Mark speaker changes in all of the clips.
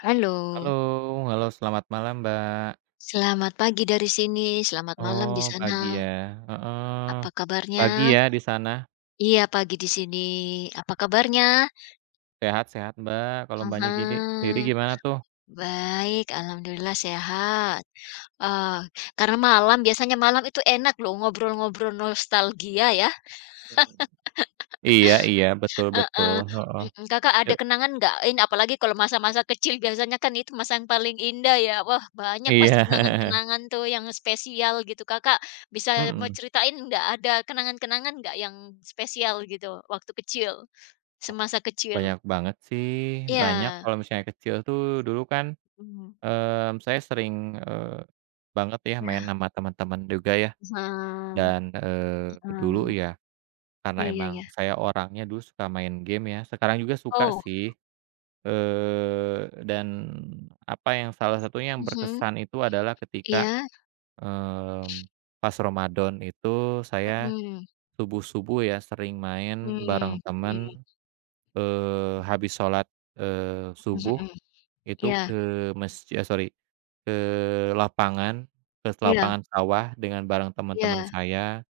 Speaker 1: Halo,
Speaker 2: Halo, halo selamat malam, Mbak.
Speaker 1: selamat pagi dari sini, selamat malam di
Speaker 2: Oh,
Speaker 1: sana.
Speaker 2: pagi ya, heeh.
Speaker 1: Apa kabarnya?
Speaker 2: Pagi ya di sana?
Speaker 1: Iya, pagi di sini. Apa kabarnya?
Speaker 2: Sehat-sehat, Mbak, kalau
Speaker 1: Ah
Speaker 2: Mbaknya gini sendiri
Speaker 1: hah.
Speaker 2: gimana tuh?
Speaker 1: Baik, alhamdulillah sehat. Ah, karena malam, biasanya malam itu enak loh ngobrol-ngobrol nostalgia ya.
Speaker 2: Iya, iya, betul, betul,
Speaker 1: Heeh,
Speaker 2: heeh.
Speaker 1: mhm, Kakak ada
Speaker 2: Yuk,
Speaker 1: kenangan nggak? Ini apalagi kalau masa-masa kecil biasanya kan itu masa yang paling indah ya. Wah, banyak pasti
Speaker 2: iya,
Speaker 1: kenangan-kenangan tuh yang spesial gitu. Kakak bisa mau
Speaker 2: mhm.
Speaker 1: ceritain nggak ada kenangan-kenangan nggak yang spesial gitu waktu kecil, semasa kecil?
Speaker 2: Banyak banget sih, banyak
Speaker 1: Iya,
Speaker 2: kalau misalnya kecil tuh dulu kan,
Speaker 1: mhm,
Speaker 2: saya sering, eee, banget ya main
Speaker 1: iya,
Speaker 2: sama teman-teman juga ya
Speaker 1: heeh,
Speaker 2: dan, dulu
Speaker 1: heeh,
Speaker 2: ya karena
Speaker 1: iya iya
Speaker 2: emang
Speaker 1: iya.
Speaker 2: saya orangnya dulu suka main game ya, sekarang juga suka
Speaker 1: Oh,
Speaker 2: sih. Dan apa yang salah satunya yang
Speaker 1: mhm,
Speaker 2: berkesan itu adalah ketika,
Speaker 1: iya,
Speaker 2: mmm, pas Ramadan itu saya
Speaker 1: mhm,
Speaker 2: subuh-subuh ya sering main
Speaker 1: mmm,
Speaker 2: bareng
Speaker 1: mhm
Speaker 2: temen, habis sholat,
Speaker 1: mhm
Speaker 2: subuh
Speaker 1: mhm,
Speaker 2: itu
Speaker 1: iya
Speaker 2: ke masji eh, sorry ke lapangan, ke
Speaker 1: iya
Speaker 2: lapangan sawah dengan bareng teman-teman
Speaker 1: iya
Speaker 2: saya,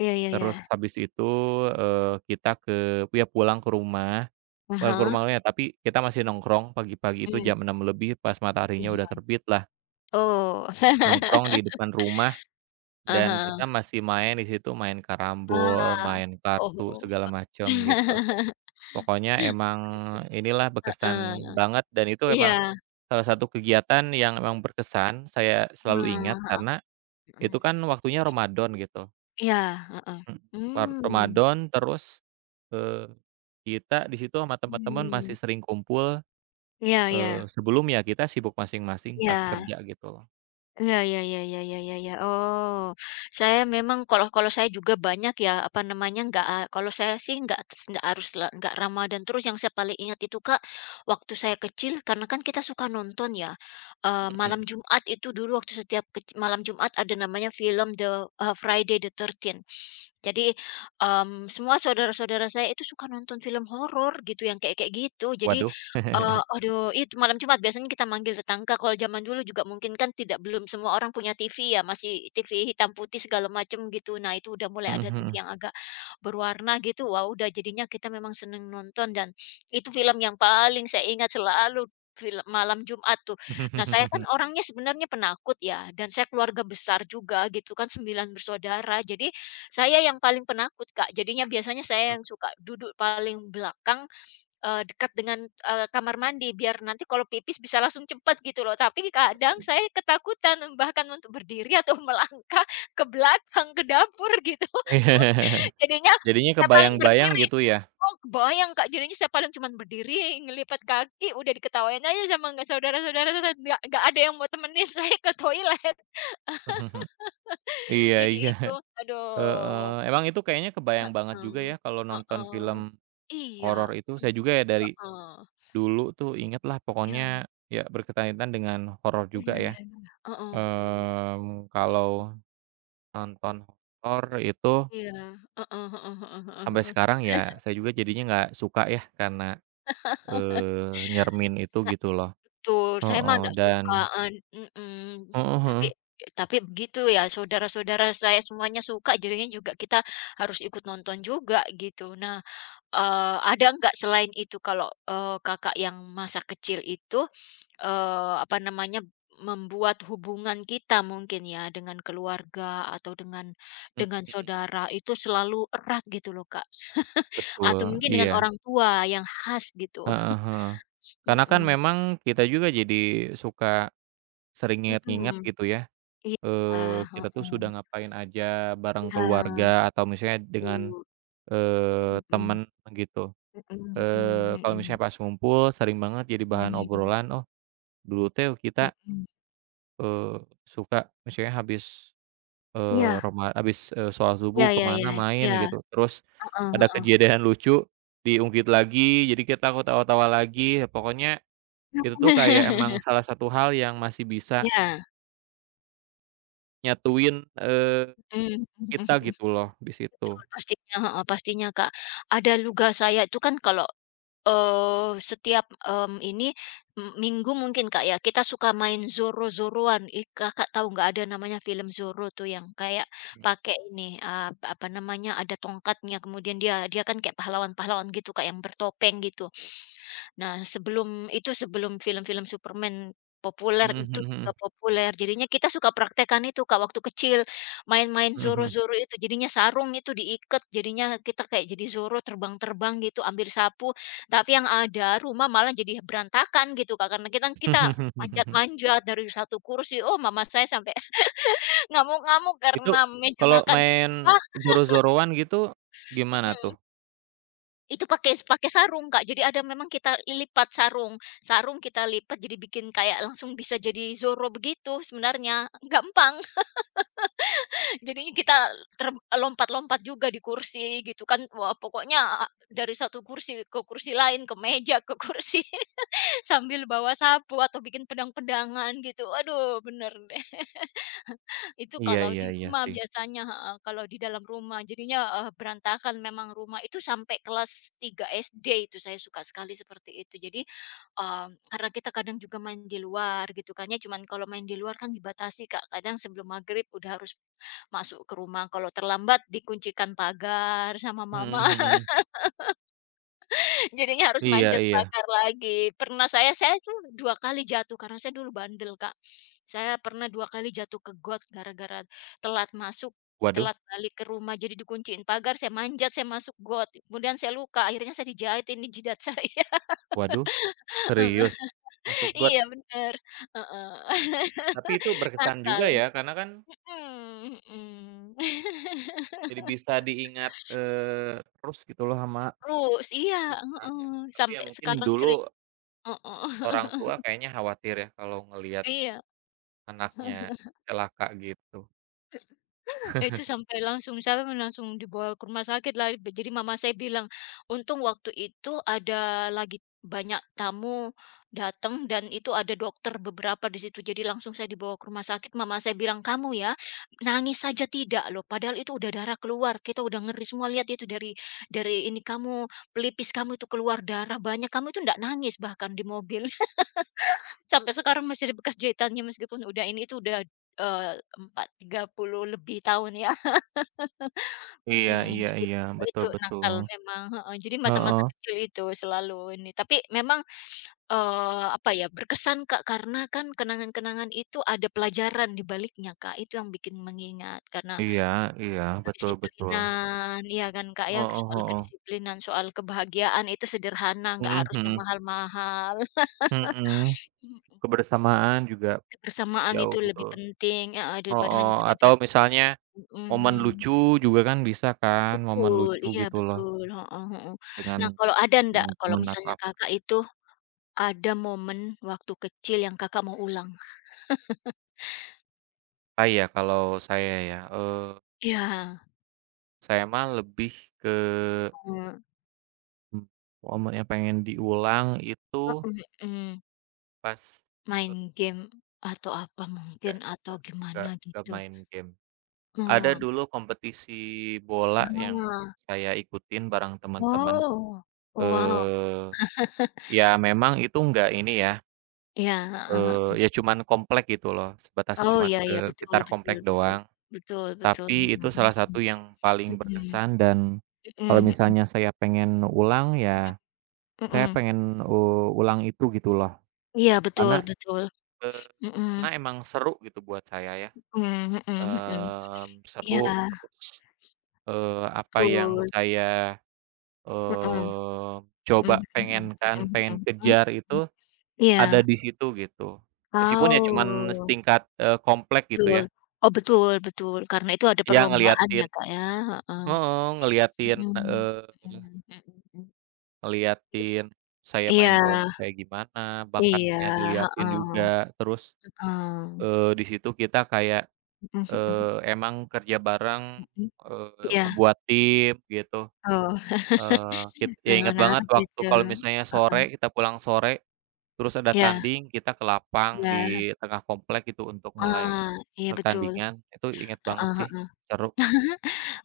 Speaker 1: iya iya iya,
Speaker 2: terus habis itu, kita ke ya pulang ke rumah.
Speaker 1: ah
Speaker 2: Bukan
Speaker 1: hah,
Speaker 2: formalnya, tapi kita masih nongkrong pagi-pagi itu
Speaker 1: mmm.
Speaker 2: jam 6 lebih pas mataharinya udah terbit lah,
Speaker 1: Oh, aha.
Speaker 2: nongkrong di depan rumah
Speaker 1: Ah
Speaker 2: dan
Speaker 1: hah.
Speaker 2: kita masih main di situ, main karambol,
Speaker 1: Wah.
Speaker 2: main kartu,
Speaker 1: Oh.
Speaker 2: segala macam gitu. Pokoknya emang inilah berkesan
Speaker 1: Heeh,
Speaker 2: banget dan itu
Speaker 1: iya,
Speaker 2: emang salah satu kegiatan yang emang berkesan saya selalu ingat
Speaker 1: nah,
Speaker 2: karena
Speaker 1: heeh.
Speaker 2: itu kan waktunya Ramadan gitu,
Speaker 1: Iya, heeh.
Speaker 2: mhm, war
Speaker 1: Hmm,
Speaker 2: Ramadan terus, eee, kita di situ sama teman-teman
Speaker 1: hmm,
Speaker 2: masih sering kumpul.
Speaker 1: iya iya,
Speaker 2: Sebelumnya kita sibuk masing-masing pas
Speaker 1: iya.
Speaker 2: kerja gitu loh.
Speaker 1: Iya iya iya iya iya iya iya. Oh, saya memang kalau kalau saya juga banyak ya, apa namanya, nggak a kalau saya sih nggak s nggak harus la nggak Ramadan terus, yang saya paling ingat itu, Kak, waktu saya kecil karena kan kita suka nonton ya, malam
Speaker 2: Mhm.
Speaker 1: Jumat itu dulu waktu setiap kec malam Jumat ada namanya film The, Friday the Thirteenth. Jadi, semua saudara-saudara saya itu suka nonton film horor gitu, yang kayak kayak gitu. Jadi,
Speaker 2: Waduh.
Speaker 1: aduh itu malam Jumat biasanya kita manggil tetangga, kalau zaman dulu juga mungkin kan tidak belum semua orang punya TV ya, masih TV hitam putih segala macam gitu. Nah itu udah mulai
Speaker 2: Mhm,
Speaker 1: ada TV
Speaker 2: mhm.
Speaker 1: yang agak berwarna gitu, wah udah jadinya kita memang seneng nonton dan itu film yang paling saya ingat selalu film malam Jumat tuh. Nah saya kan orangnya sebenarnya penakut ya dan saya keluarga besar juga gitu kan, 9 bersaudara. Jadi saya yang paling penakut, Kak, jadinya biasanya saya
Speaker 2: Mmm.
Speaker 1: yang suka duduk paling belakang, dekat dengan, kamar mandi biar nanti kalau pipis bisa langsung cepat gitu loh. Tapi kadang saya ketakutan bahkan untuk berdiri atau melangkah ke belakang, ke dapur gitu. Jadinya
Speaker 2: Jadinya
Speaker 1: saya paling
Speaker 2: kebayang-bayang
Speaker 1: berdiri.
Speaker 2: gitu ya?
Speaker 1: Oh, kebayang, Kak, jadinya saya paling cuman berdiri, ngelipat kaki, udah diketawain aja sama nggak saudara-saudara, nggak ada yang mau temenin saya ke toilet.
Speaker 2: Mhm, mhm. Iya,
Speaker 1: Jadi
Speaker 2: iya,
Speaker 1: itu, aduh.
Speaker 2: heeh. Emang itu kayaknya kebayang banget juga
Speaker 1: Heeh,
Speaker 2: ya kalau nonton
Speaker 1: heeh.
Speaker 2: film
Speaker 1: Iya,
Speaker 2: horor itu.
Speaker 1: mmm,
Speaker 2: Saya juga ya dari
Speaker 1: heeh,
Speaker 2: dulu tuh inget lah
Speaker 1: iya
Speaker 2: pokoknya ya berkaitan dengan horor juga
Speaker 1: iya
Speaker 2: ya.
Speaker 1: iya iya, heeh, mhm
Speaker 2: Mmm,
Speaker 1: mhm,
Speaker 2: kalau nonton horor itu
Speaker 1: iya, heeh heeh heeh heeh
Speaker 2: sampai
Speaker 1: heeh.
Speaker 2: sekarang ya saya juga jadinya nggak suka ya karena nyermin itu
Speaker 1: Sa
Speaker 2: gitu loh,
Speaker 1: betul, saya mah
Speaker 2: heeh,
Speaker 1: nggak suka,
Speaker 2: dan
Speaker 1: eee, mhm,
Speaker 2: heeh,
Speaker 1: tapi
Speaker 2: heeh,
Speaker 1: tapi begitu ya, saudara-saudara saya semuanya suka, jadinya juga kita harus ikut nonton juga gitu. Nah, ada nggak selain itu kalau, Kakak yang masa kecil itu apa namanya, membuat hubungan kita mungkin ya dengan keluarga atau
Speaker 2: Mmm.
Speaker 1: dengan saudara itu selalu erat gitu loh, Kak, atau
Speaker 2: Betul,
Speaker 1: mungkin dengan
Speaker 2: iya,
Speaker 1: orang tua yang khas gitu.
Speaker 2: heeh, heeh. Karena kan memang kita juga jadi suka sering
Speaker 1: Mhm
Speaker 2: nginget-nginget
Speaker 1: mhm,
Speaker 2: gitu ya,
Speaker 1: iya, heeh,
Speaker 2: kita tuh sudah ngapain aja bareng
Speaker 1: iya,
Speaker 2: keluarga atau misalnya dengan,
Speaker 1: betul, mhm
Speaker 2: temen gitu,
Speaker 1: mhm mhm
Speaker 2: kalau misalnya pas ngumpul sering banget jadi bahan
Speaker 1: mhm,
Speaker 2: obrolan, "Oh, dulu teh
Speaker 1: mmm,
Speaker 2: kita,
Speaker 1: mhm,
Speaker 2: eee, suka," misalnya habis
Speaker 1: iya
Speaker 2: Roma habis, sholat
Speaker 1: iya
Speaker 2: subuh ke
Speaker 1: iya
Speaker 2: mana
Speaker 1: iya
Speaker 2: main
Speaker 1: iya,
Speaker 2: gitu, terus
Speaker 1: heeh
Speaker 2: ada
Speaker 1: heeh.
Speaker 2: kejadian lucu, diungkit lagi, jadi kita ketawa-tawa lagi, ya pokoknya itu tuh kayak emang salah satu hal yang masih bisa
Speaker 1: Iya,
Speaker 2: nyatuin,
Speaker 1: mmm, mhm
Speaker 2: kita
Speaker 1: mhm.
Speaker 2: gitu loh di situ.
Speaker 1: Betul, pastinya heeh, pastinya, Kak. Ada luga saya itu kan kalau, eh setiap, ini, m minggu mungkin, Kak, ya, kita suka main Zoro-Zoroan. Ih, Kakak tahu nggak ada namanya film Zoro tuh yang kayak pakai ini, apa namanya, ada tongkatnya, kemudian dia dia kan kayak pahlawan-pahlawan gitu, Kak, yang bertopeng gitu. Nah, sebelum film-film Superman populer, itu juga populer. Jadinya kita suka praktekkan itu, Kak, waktu kecil, main-main
Speaker 2: Mhm, mhm, mhm,
Speaker 1: Zoro-Zoro itu. Jadinya sarung itu diikat jadinya kita kayak jadi Zoro terbang-terbang gitu, ambil sapu. Tapi yang ada, rumah malah jadi berantakan gitu, Kak, karena kita kita
Speaker 2: mhm, mhm.
Speaker 1: manjat-manjat dari satu kursi. Oh, mama saya sampai ngamuk-ngamuk
Speaker 2: Itu
Speaker 1: karena meja
Speaker 2: kalau
Speaker 1: makannya
Speaker 2: main
Speaker 1: pecah.
Speaker 2: Zoro-Zoroan gitu gimana tuh?
Speaker 1: Itu pakai pakai sarung, Kak. Jadi ada memang kita lipat sarung, sarung kita lipat jadi bikin kayak langsung bisa jadi Zoro begitu sebenarnya, gampang. Jadinya kita ter lompat-lompat juga di kursi gitu kan. Wah, pokoknya ah, dari satu kursi ke kursi lain, ke meja, ke kursi, sambil bawa sapu atau bikin pedang-pedangan gitu. Aduh, bener deh. Itu
Speaker 2: Iya,
Speaker 1: kalau
Speaker 2: iya,
Speaker 1: di
Speaker 2: iya
Speaker 1: rumah
Speaker 2: sih.
Speaker 1: biasanya heeh, kalau di dalam rumah. Jadinya, berantakan memang rumah itu sampai kelas 3 SD itu saya suka sekali seperti itu. Jadi mmm, karena kita kadang juga main di luar gitu kan ya, cuman kalau main di luar kan dibatasi Kak, kadang sebelum maghrib udah harus masuk ke rumah, kalau terlambat dikuncikan pagar sama
Speaker 2: Mhm,
Speaker 1: mama,
Speaker 2: mhm.
Speaker 1: jadinya harus
Speaker 2: Iya,
Speaker 1: manjat
Speaker 2: iya.
Speaker 1: pagar lagi. Pernah saya tuh 2 kali jatuh karena saya dulu bandel Kak. Saya pernah 2 kali jatuh ke got gara-gara telat masuk,
Speaker 2: Waduh,
Speaker 1: telat balik ke rumah, jadi dikunciin pagar, saya manjat, saya masuk got, kemudian saya luka, akhirnya saya dijahitin di jidat saya.
Speaker 2: waduh, serius? Masuk
Speaker 1: Iya
Speaker 2: got?
Speaker 1: bener, heeh.
Speaker 2: Tapi itu berkesan
Speaker 1: Nakal.
Speaker 2: juga ya, karena kan
Speaker 1: Mhm mhm.
Speaker 2: jadi bisa diingat, terus gitu loh sama
Speaker 1: Terus iya,
Speaker 2: kita
Speaker 1: heeh,
Speaker 2: ya. Tapi ya
Speaker 1: sampai
Speaker 2: mungkin
Speaker 1: sekarang ceri
Speaker 2: dulu
Speaker 1: heeh.
Speaker 2: orang tua kayaknya khawatir ya kalau ngelihat
Speaker 1: Iya.
Speaker 2: anaknya celaka gitu.
Speaker 1: Itu sampai langsung saya memang langsung dibawa ke rumah sakit lah. Jadi mama saya bilang, untung waktu itu ada lagi banyak tamu datang dan itu ada dokter beberapa di situ. Jadi langsung saya dibawa ke rumah sakit. Mama saya bilang, kamu ya nangis saja tidak loh. Padahal itu udah darah keluar. Kita udah ngeri semua lihat itu dari ini kamu pelipis kamu itu keluar darah banyak. Kamu itu ndak nangis bahkan di mobil. Sampai sekarang masih ada bekas jahitannya meskipun udah ini itu udah eh, 40 lebih tahun ya.
Speaker 2: Iya,
Speaker 1: Mhm,
Speaker 2: iya,
Speaker 1: jadi
Speaker 2: iya, betul,
Speaker 1: itu
Speaker 2: betul.
Speaker 1: nakal memang, heeh, jadi masa-masa
Speaker 2: Heeh.
Speaker 1: kecil itu selalu ini, tapi memang, apa ya, berkesan Kak, karena kan kenangan-kenangan itu ada pelajaran di baliknya Kak, itu yang bikin mengingat karena
Speaker 2: Iya, iya, betul, betul.
Speaker 1: kedisiplinan, iya kan Kak, ya,
Speaker 2: Heeh,
Speaker 1: soal
Speaker 2: heeh.
Speaker 1: kedisiplinan, soal kebahagiaan itu sederhana, nggak
Speaker 2: Mhm,
Speaker 1: harus yang
Speaker 2: mhm.
Speaker 1: mahal-mahal,
Speaker 2: Mhm.
Speaker 1: mhm,
Speaker 2: Kebersamaan juga
Speaker 1: kebersamaan
Speaker 2: jauh,
Speaker 1: itu lebih
Speaker 2: betul.
Speaker 1: penting, heeh, daripada hanya
Speaker 2: Heeh, atau
Speaker 1: sekedar
Speaker 2: misalnya momen
Speaker 1: mhm.
Speaker 2: lucu juga kan bisa kan, momen
Speaker 1: Betul,
Speaker 2: lucu
Speaker 1: iya
Speaker 2: gitu loh
Speaker 1: betul, heeh heeh.
Speaker 2: dengan
Speaker 1: Nah, kalau ada ndak, kalau
Speaker 2: teman-teman atau
Speaker 1: misalnya
Speaker 2: ap.
Speaker 1: Kakak itu ada momen waktu kecil yang Kakak mau ulang?
Speaker 2: Ah, iya, kalau saya ya,
Speaker 1: Iya,
Speaker 2: saya mah lebih ke,
Speaker 1: heeh,
Speaker 2: mmm, momen yang pengen diulang itu
Speaker 1: heeh heeh,
Speaker 2: pas
Speaker 1: main
Speaker 2: eee,
Speaker 1: game atau apa mungkin
Speaker 2: enggak sih,
Speaker 1: atau
Speaker 2: Kak,
Speaker 1: gimana
Speaker 2: enggak
Speaker 1: gitu?
Speaker 2: main game. Ada
Speaker 1: Mmm,
Speaker 2: dulu kompetisi bola yang
Speaker 1: ah,
Speaker 2: saya ikutin bareng teman-teman,
Speaker 1: oh, oh wow,
Speaker 2: eee, ya memang itu enggak ini ya,
Speaker 1: iya, heeh heeh.
Speaker 2: ya cuman komplek gitu loh, sebatas
Speaker 1: Oh,
Speaker 2: cuman
Speaker 1: iya iya, betul
Speaker 2: sekitar
Speaker 1: betul
Speaker 2: komplek
Speaker 1: betul,
Speaker 2: doang,
Speaker 1: betul betul, mhm
Speaker 2: tapi
Speaker 1: mhm,
Speaker 2: itu salah satu
Speaker 1: mhm
Speaker 2: yang paling berkesan dan kalau
Speaker 1: mhm
Speaker 2: misalnya saya pengen ulang ya.
Speaker 1: mhm
Speaker 2: Saya
Speaker 1: mhm,
Speaker 2: pengen, ulang itu gitu loh,
Speaker 1: iya betul
Speaker 2: karena,
Speaker 1: betul,
Speaker 2: eee,
Speaker 1: mhm,
Speaker 2: karena emang seru gitu buat saya ya,
Speaker 1: mmm, mhm mhm, iya.
Speaker 2: seru terus, apa yang
Speaker 1: Betul,
Speaker 2: saya,
Speaker 1: mhm
Speaker 2: eee,
Speaker 1: mhm
Speaker 2: coba
Speaker 1: mhm mhm
Speaker 2: pengen kan, pengen
Speaker 1: mhm mhm,
Speaker 2: kejar
Speaker 1: mmm,
Speaker 2: itu
Speaker 1: iya,
Speaker 2: ada di situ gitu. Meskipun ya cuman
Speaker 1: oh,
Speaker 2: setingkat, komplek gitu
Speaker 1: betul,
Speaker 2: ya,
Speaker 1: oh, betul betul, karena itu ada
Speaker 2: ya
Speaker 1: perlombaan ya,
Speaker 2: ngeliatin
Speaker 1: Kak, ya, heeh,
Speaker 2: heeh, ngeliatin,
Speaker 1: mhm, mhm mhm mhm,
Speaker 2: ngeliatin saya main
Speaker 1: iya
Speaker 2: bolanya kayak gimana,
Speaker 1: iya,
Speaker 2: bakatnya diliatin
Speaker 1: heeh
Speaker 2: juga, terus,
Speaker 1: heeh,
Speaker 2: di situ kita kayak
Speaker 1: mhm mhm
Speaker 2: Emang kerja bareng,
Speaker 1: mhm, iya,
Speaker 2: ngebuat tim gitu,
Speaker 1: oh,
Speaker 2: kit ya
Speaker 1: nah,
Speaker 2: inget banget
Speaker 1: menarik
Speaker 2: waktu
Speaker 1: itu,
Speaker 2: kalau misalnya
Speaker 1: heeh,
Speaker 2: sore, kita pulang sore, terus ada
Speaker 1: iya
Speaker 2: tanding, kita ke lapang di
Speaker 1: iya,
Speaker 2: tengah komplek gitu untuk mulai
Speaker 1: ah, iya betul,
Speaker 2: pertandingan, itu inget banget
Speaker 1: heeh
Speaker 2: sih,
Speaker 1: heeh.
Speaker 2: seru.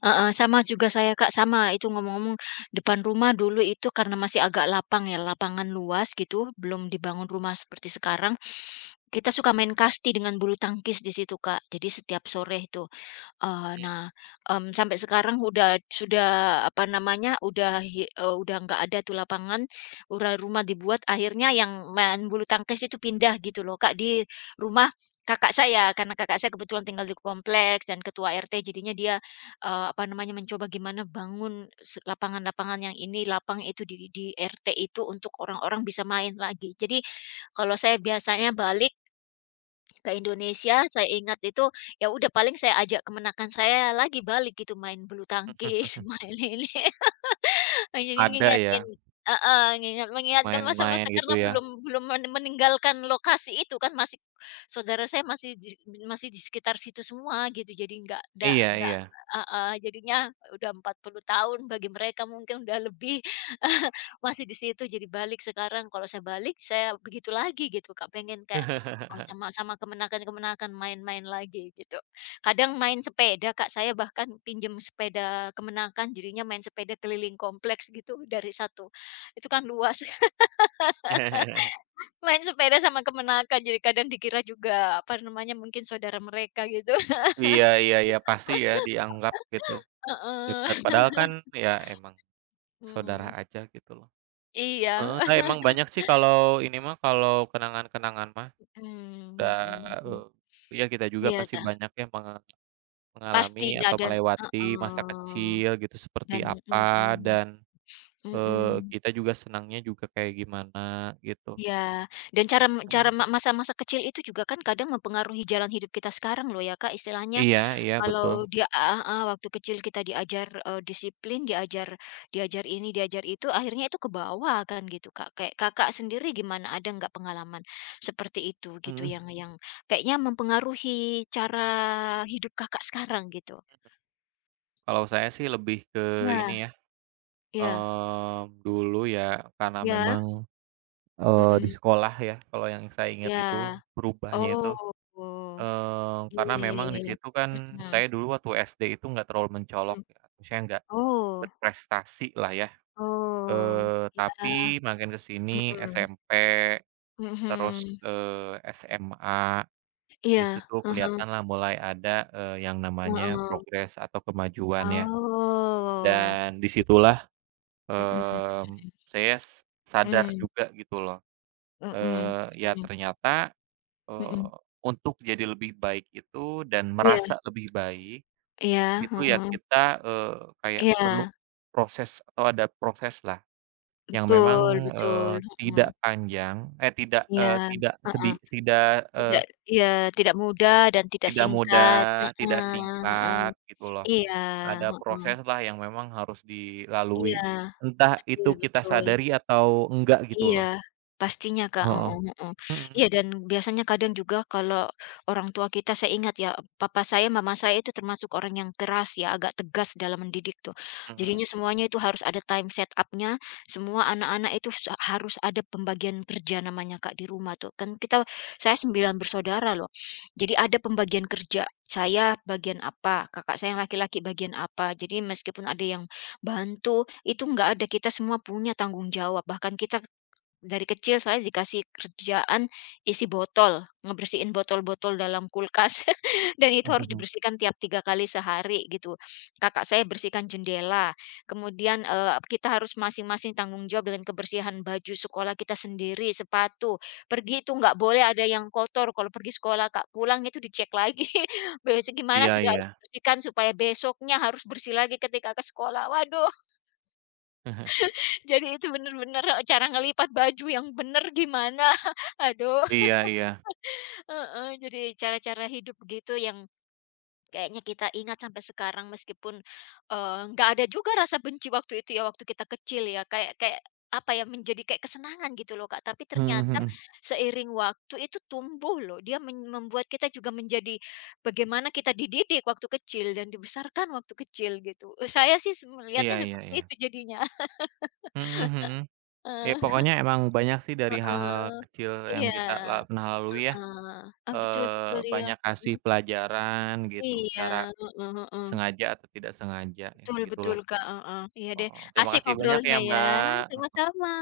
Speaker 1: Heeh, sama juga saya, Kak, sama itu ngomong-ngomong depan rumah dulu itu karena masih agak lapang ya, lapangan luas gitu, belum dibangun rumah seperti sekarang, kita suka main kasti dengan bulu tangkis di situ, Kak. Jadi setiap sore itu nah, sampai sekarang udah sudah apa namanya, udah hi udah nggak ada tuh lapangan, ura rumah dibuat, akhirnya yang main bulu tangkis itu pindah gitu loh, Kak, di rumah kakak saya. Karena kakak saya kebetulan tinggal di kompleks dan ketua RT, jadinya dia, apa namanya, mencoba gimana bangun se lapangan-lapangan yang ini, lapang itu di RT itu untuk orang-orang bisa main lagi. Jadi, kalau saya biasanya balik ke Indonesia, saya ingat itu, ya udah paling saya ajak kemenakan saya lagi balik gitu, main bulu tangkis, main ini. Oh, jadi
Speaker 2: Ada
Speaker 1: ngingetin
Speaker 2: ya,
Speaker 1: heeh, ngingat mengingatkan masa-masa
Speaker 2: main-main gitu
Speaker 1: karena
Speaker 2: ya.
Speaker 1: belum belum men meninggalkan lokasi itu kan masih saudara saya masih di sekitar situ semua gitu, jadi
Speaker 2: Iya,
Speaker 1: nggak
Speaker 2: iya.
Speaker 1: heeh, jadinya udah 40 tahun bagi mereka mungkin udah lebih, masih di situ, jadi balik sekarang kalau saya balik saya begitu lagi gitu Kak, pengen kayak, oh sama sama kemenakan-kemenakan main-main lagi gitu. Kadang main sepeda, Kak, saya bahkan pinjem sepeda kemenakan, jadinya main sepeda keliling kompleks gitu dari satu itu kan luas. Main sepeda sama kemenakan, jadi kadang dikira juga, apa namanya, mungkin saudara mereka gitu.
Speaker 2: Iya, iya, iya, pasti ya dianggap gitu, dekat.
Speaker 1: Heeh.
Speaker 2: Padahal kan ya emang saudara
Speaker 1: Mmm,
Speaker 2: aja gitu loh.
Speaker 1: iya.
Speaker 2: Heeh, nah emang banyak sih kalau ini mah, kalau kenangan-kenangan mah
Speaker 1: Mmm,
Speaker 2: udah,
Speaker 1: mhm mhm.
Speaker 2: ya kita juga
Speaker 1: Iya,
Speaker 2: pasti
Speaker 1: dah.
Speaker 2: banyak yang menge mengalami
Speaker 1: Pasti nah
Speaker 2: atau
Speaker 1: dan
Speaker 2: melewati masa
Speaker 1: heeh,
Speaker 2: kecil gitu seperti
Speaker 1: dan
Speaker 2: apa
Speaker 1: mhm,
Speaker 2: dan,
Speaker 1: mhm.
Speaker 2: kita juga senangnya juga kayak gimana gitu.
Speaker 1: Iya, dan cara cara
Speaker 2: Mhm,
Speaker 1: ma masa-masa kecil itu juga kan kadang mempengaruhi jalan hidup kita sekarang loh ya, Kak, istilahnya.
Speaker 2: iya, iya
Speaker 1: Kalau
Speaker 2: betul,
Speaker 1: dia ah heeh, waktu kecil kita diajar, disiplin, diajar diajar ini, diajar itu, akhirnya itu ke bawah kan gitu, Kak. Kayak Kakak sendiri gimana, ada nggak pengalaman seperti itu gitu
Speaker 2: mhm,
Speaker 1: yang kayaknya mempengaruhi cara hidup Kakak sekarang gitu?
Speaker 2: kalau saya sih lebih ke
Speaker 1: Ya,
Speaker 2: ini ya,
Speaker 1: ya,
Speaker 2: dulu ya karena
Speaker 1: iya,
Speaker 2: memang, di
Speaker 1: mhm,
Speaker 2: sekolah ya kalau yang saya ingat
Speaker 1: iya,
Speaker 2: itu berubahnya
Speaker 1: oh.
Speaker 2: itu
Speaker 1: Oh. Iya
Speaker 2: Karena
Speaker 1: iya
Speaker 2: memang
Speaker 1: iya
Speaker 2: di
Speaker 1: iya,
Speaker 2: situ kan
Speaker 1: mhm
Speaker 2: saya dulu waktu SD itu nggak terlalu mencolok
Speaker 1: mhm,
Speaker 2: ya, maksudnya nggak
Speaker 1: oh
Speaker 2: berprestasi lah ya,
Speaker 1: oh, iya,
Speaker 2: tapi makin ke sini
Speaker 1: mhm,
Speaker 2: SMP, terus,
Speaker 1: mhm,
Speaker 2: SMA,
Speaker 1: iya,
Speaker 2: di situ
Speaker 1: heeh,
Speaker 2: kelihatanlah mulai ada, yang namanya
Speaker 1: heeh.
Speaker 2: progres atau kemajuan ya.
Speaker 1: Oh,
Speaker 2: Dan di
Speaker 1: gitu,
Speaker 2: situlah,
Speaker 1: mhm
Speaker 2: saya s sadar
Speaker 1: mhm
Speaker 2: juga gitu loh,
Speaker 1: mhm, mhm
Speaker 2: ya
Speaker 1: mhm
Speaker 2: ternyata,
Speaker 1: mhm,
Speaker 2: eee, untuk jadi lebih baik itu dan
Speaker 1: iya
Speaker 2: merasa lebih baik.
Speaker 1: iya,
Speaker 2: Gitu ya
Speaker 1: heeh,
Speaker 2: kita, eee, kayak perlu
Speaker 1: iya,
Speaker 2: proses atau ada proses lah yang memang,
Speaker 1: betul betul,
Speaker 2: eee, tidak
Speaker 1: mhm,
Speaker 2: panjang eh, tidak,
Speaker 1: iya,
Speaker 2: tidak sedi
Speaker 1: heeh,
Speaker 2: tidak, eee,
Speaker 1: tidak iya, tidak mudah dan tidak
Speaker 2: tidak mudah,
Speaker 1: singkat, heeh
Speaker 2: tidak
Speaker 1: heeh,
Speaker 2: singkat gitu loh.
Speaker 1: iya,
Speaker 2: Ada
Speaker 1: heeh,
Speaker 2: proses lah yang memang harus dilalui,
Speaker 1: iya,
Speaker 2: entah
Speaker 1: betul
Speaker 2: itu kita
Speaker 1: betul.
Speaker 2: sadari atau enggak gitu
Speaker 1: Iya,
Speaker 2: loh.
Speaker 1: pastinya Kak, heeh
Speaker 2: Heeh.
Speaker 1: heeh.
Speaker 2: Mhm,
Speaker 1: Iya dan biasanya kadang juga kalau orang tua kita saya ingat ya, papa saya, mama saya itu termasuk orang yang keras ya, agak tegas dalam mendidik tuh. Jadinya
Speaker 2: mhm.
Speaker 1: semuanya itu harus ada time set up-nya, semua anak-anak itu sa harus ada pembagian kerja namanya Kak di rumah tuh. Kan kita saya 9 bersaudara loh, jadi ada pembagian kerja, saya bagian apa, kakak saya yang laki-laki bagian apa. Jadi meskipun ada yang bantu, itu nggak ada, kita semua punya tanggung jawab, bahkan kita dari kecil saya dikasih kerjaan isi botol, ngebersihin botol-botol dalam kulkas dan itu harus dibersihkan tiap 3 kali sehari gitu. Kakak saya bersihkan jendela, kemudian, kita harus masing-masing tanggung jawab dengan kebersihan baju sekolah kita sendiri, sepatu. Pergi itu nggak boleh ada yang kotor kalau pergi sekolah, Kak. Pulang itu dicek lagi, besok gimana
Speaker 2: Iya,
Speaker 1: sudah
Speaker 2: iya.
Speaker 1: harus dibersihkan supaya besoknya harus bersih lagi ketika ke sekolah. Waduh. Jadi itu bener-bener cara ngelipat baju yang bener gimana, aduh,
Speaker 2: Iya, iya.
Speaker 1: heeh, jadi cara-cara hidup gitu yang kayaknya kita ingat sampai sekarang meskipun, nggak ada juga rasa benci waktu itu ya, waktu kita kecil ya, kayak kayak, apa ya, menjadi kayak kesenangan gitu loh, Kak. Tapi ternyata
Speaker 2: Mhm, mhm.
Speaker 1: seiring waktu itu tumbuh loh, dia men membuat kita juga menjadi bagaimana kita dididik waktu kecil dan dibesarkan waktu kecil gitu. Saya sih se melihatnya
Speaker 2: Iya, iya,
Speaker 1: seperti
Speaker 2: iya.
Speaker 1: itu jadinya.
Speaker 2: Mhm, mhm. Ya
Speaker 1: Heeh,
Speaker 2: pokoknya emang banyak sih dari hal-hal
Speaker 1: heeh,
Speaker 2: kecil yang
Speaker 1: iya.
Speaker 2: kita la pernah lalui ya,
Speaker 1: Eee, ah, betul betul iya,
Speaker 2: banyak
Speaker 1: mhm,
Speaker 2: kasih pelajaran gitu
Speaker 1: iya,
Speaker 2: secara
Speaker 1: heeh heeh,
Speaker 2: sengaja atau tidak sengaja ya
Speaker 1: betul betul,
Speaker 2: gitulah,
Speaker 1: Kak, heeh, iya deh,
Speaker 2: heeh. Terima
Speaker 1: asik
Speaker 2: kasih banyak ya,
Speaker 1: ngobrolnya ya,
Speaker 2: Mbak.
Speaker 1: sama-sama.